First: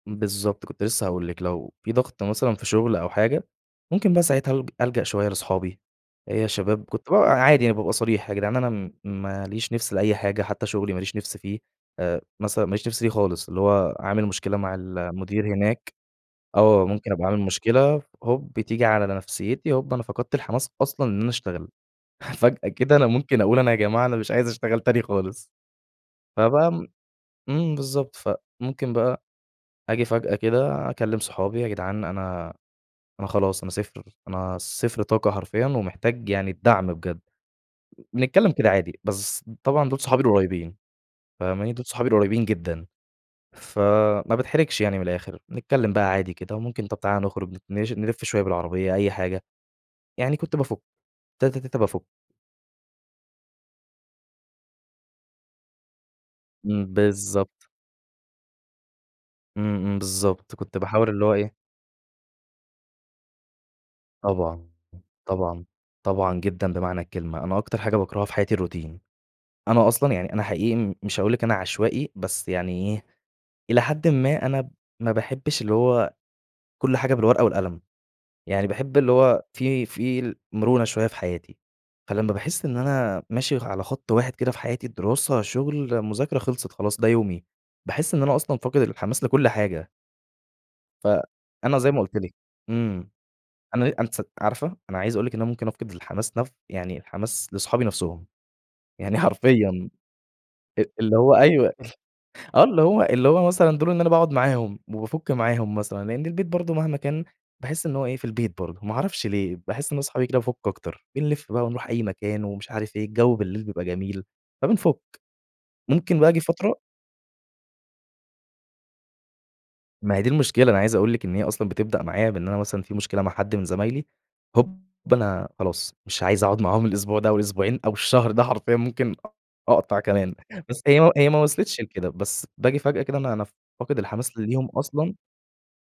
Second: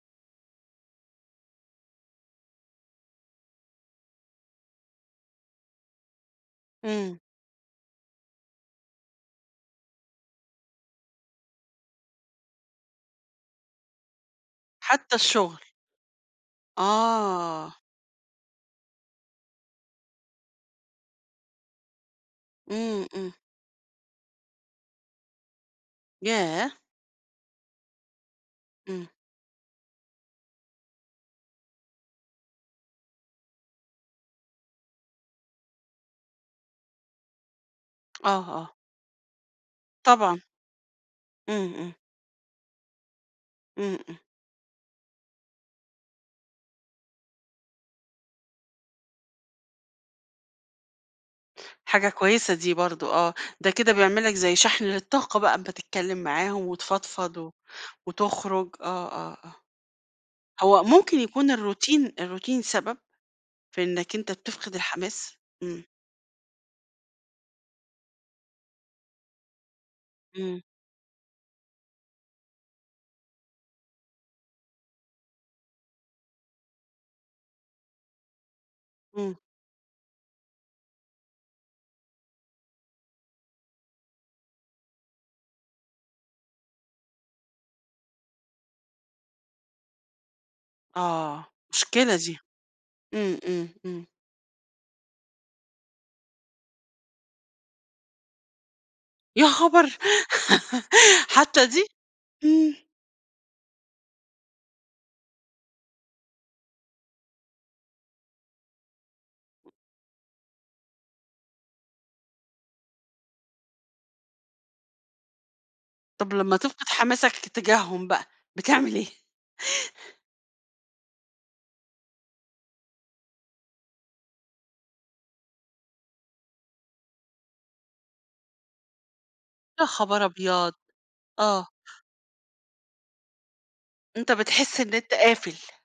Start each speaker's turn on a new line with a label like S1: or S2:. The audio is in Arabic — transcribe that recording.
S1: بالضبط، كنت لسه هاقول لكِ لو في ضغط مثلًا في شغل أو حاجة، ممكن بقى ساعتها ألـج ألجأ شوية لأصحابي. إيه يا شباب كنت ب
S2: إمم.
S1: عادي يعني بابقى صريح، يا جدعان أنا م ما ليش نفس لأي حاجة حتى شغلي ما ليش نفس فيه. آآ، مثلًا ما ليش نفس ليه خالص، اللي هو عامل مشكلة مع
S2: حتى
S1: المدير
S2: الشغل.
S1: هناك. آه، ممكن أبقى عامل
S2: آه.
S1: مشكلة، هوب تييجي على نفسيتي، هوب أنا فقدت الحماس أصلًا إن أنا اشتغل. فجأة كده
S2: إمم،
S1: أنا
S2: إمم.
S1: ممكن أقول أنا يا جماعة أنا مش عايز اشتغل تاني خالص.
S2: ياه!
S1: فبقى م إمم، بالضبط. فممكن
S2: إمم.
S1: بقى أجي فجأة كده، أكلم صحابي: "يا جدعان أنا أنا خلاص أنا 0، أنا 0 طاقة حرفيًا ومحتاج يعني الدعم بجد.
S2: آه،
S1: بنتكلم كده
S2: آه.
S1: عادي، بس طبعًا دول صحابي
S2: طبعًا.
S1: القريبين، فاهماني؟
S2: إمم،
S1: دول
S2: إمم.
S1: صحابي القريبين جدًا،
S2: إمم، إمم.
S1: فما باتحرجش يعني من الآخر، بنتكلم بقى عادي كده، وممكن طب، تعالَ نخرج، نـش نلف شوية بالعربية، أي حاجة. يعني كنت بافٌك، تاته، تاته، بافّك.
S2: حاجة كويسة دي برضه آه، ده كده بيعمل لك زي شحن للطاقة بقى، بتتكلم معاهم
S1: إمم،
S2: وتفضفض و
S1: بالضبط.
S2: وتخرج. آه، آه، آه،
S1: إمم، إمم بالضبط، كنت
S2: هو
S1: باحاول
S2: ممكن
S1: اللي هو
S2: يكون
S1: إيه
S2: الروتين الروتين سبب؟ في إنك أنت
S1: طبعًا،
S2: بتفقد الحماس؟
S1: طبعًا،
S2: إمم.
S1: طبعًا جدًا بمعنى الكلمة. أنا أكتر حاجة باكرهها في حياتي الروتين. أنا أصلًا يعني، أنا
S2: إمم.
S1: حقيقي مش هاقول لكِ أنا عشوائي بس يعني إيه، إلى حدٍ ما أنا ما باحبش اللي هو كل حاجة بالورقة والقلم. يعني باحب اللي
S2: إمم.
S1: هو في في المرونة شوية في حياتي. فلمّا باحس إن أنا ماشي على خط واحد كده في حياتي، الدراسة، شغل، مذاكرة، خلصت خلاص ده يومي. باحس إن أنا أصلًا فاقد الحماس لكل حاجة.
S2: آه،
S1: فأنا زي ما
S2: مشكلة
S1: قلت لكِ،
S2: دي.
S1: إمم،
S2: إمم، إمم،
S1: أنا
S2: إمم.
S1: أنتِ س عارفة أنا عايز أقول لِك إن ممكن أفقد الحماس نف يعني الحماس لصحابي نفسهم، يعني
S2: يا
S1: حرفيًا.
S2: خبر!
S1: أ اللي هو
S2: حتى
S1: أيوه،
S2: دي؟
S1: آه، اللي هو اللي هو مثلًا دول إن أنا باقعد معاهم وبافٌك معاهم مثلًا، لأن البيت برضه مهما كان باحس إن هو إيه، في البيت برضه. ما أعرفش ليه باحس إن أنا صحابي كده بافك أكتر. بنلف ونروح أي مكان ومش عارف إيه الجو بالليل بيبقى جميل فبنفك، ممكن بقى
S2: طب،
S1: اجي
S2: لمّا
S1: فترة
S2: تفقد حماسك تجاهم بقى بتعمل إيه؟
S1: ما هي دي المشكلة. أنا عايز أقول لكِ إن هي أصلًا بتبدأ معايّا بإن أنا مثلًا في مشكلة مع حد من زمايلي، هوب أنا خلاص مش عايز أقعد معاهم الأسبوع ده، أو الأسبوعين أو الشهر ده حرفيًا ممكن
S2: يا
S1: أقطع
S2: خبر
S1: كمان
S2: أبيض!
S1: بس هي هي ما
S2: آه.
S1: وصلتش لكده، بس باجي فجأة كده أنا أنا فاقد
S2: أنت
S1: الحماس ليهم
S2: بتحس إن أنت
S1: أصلًا
S2: قافل.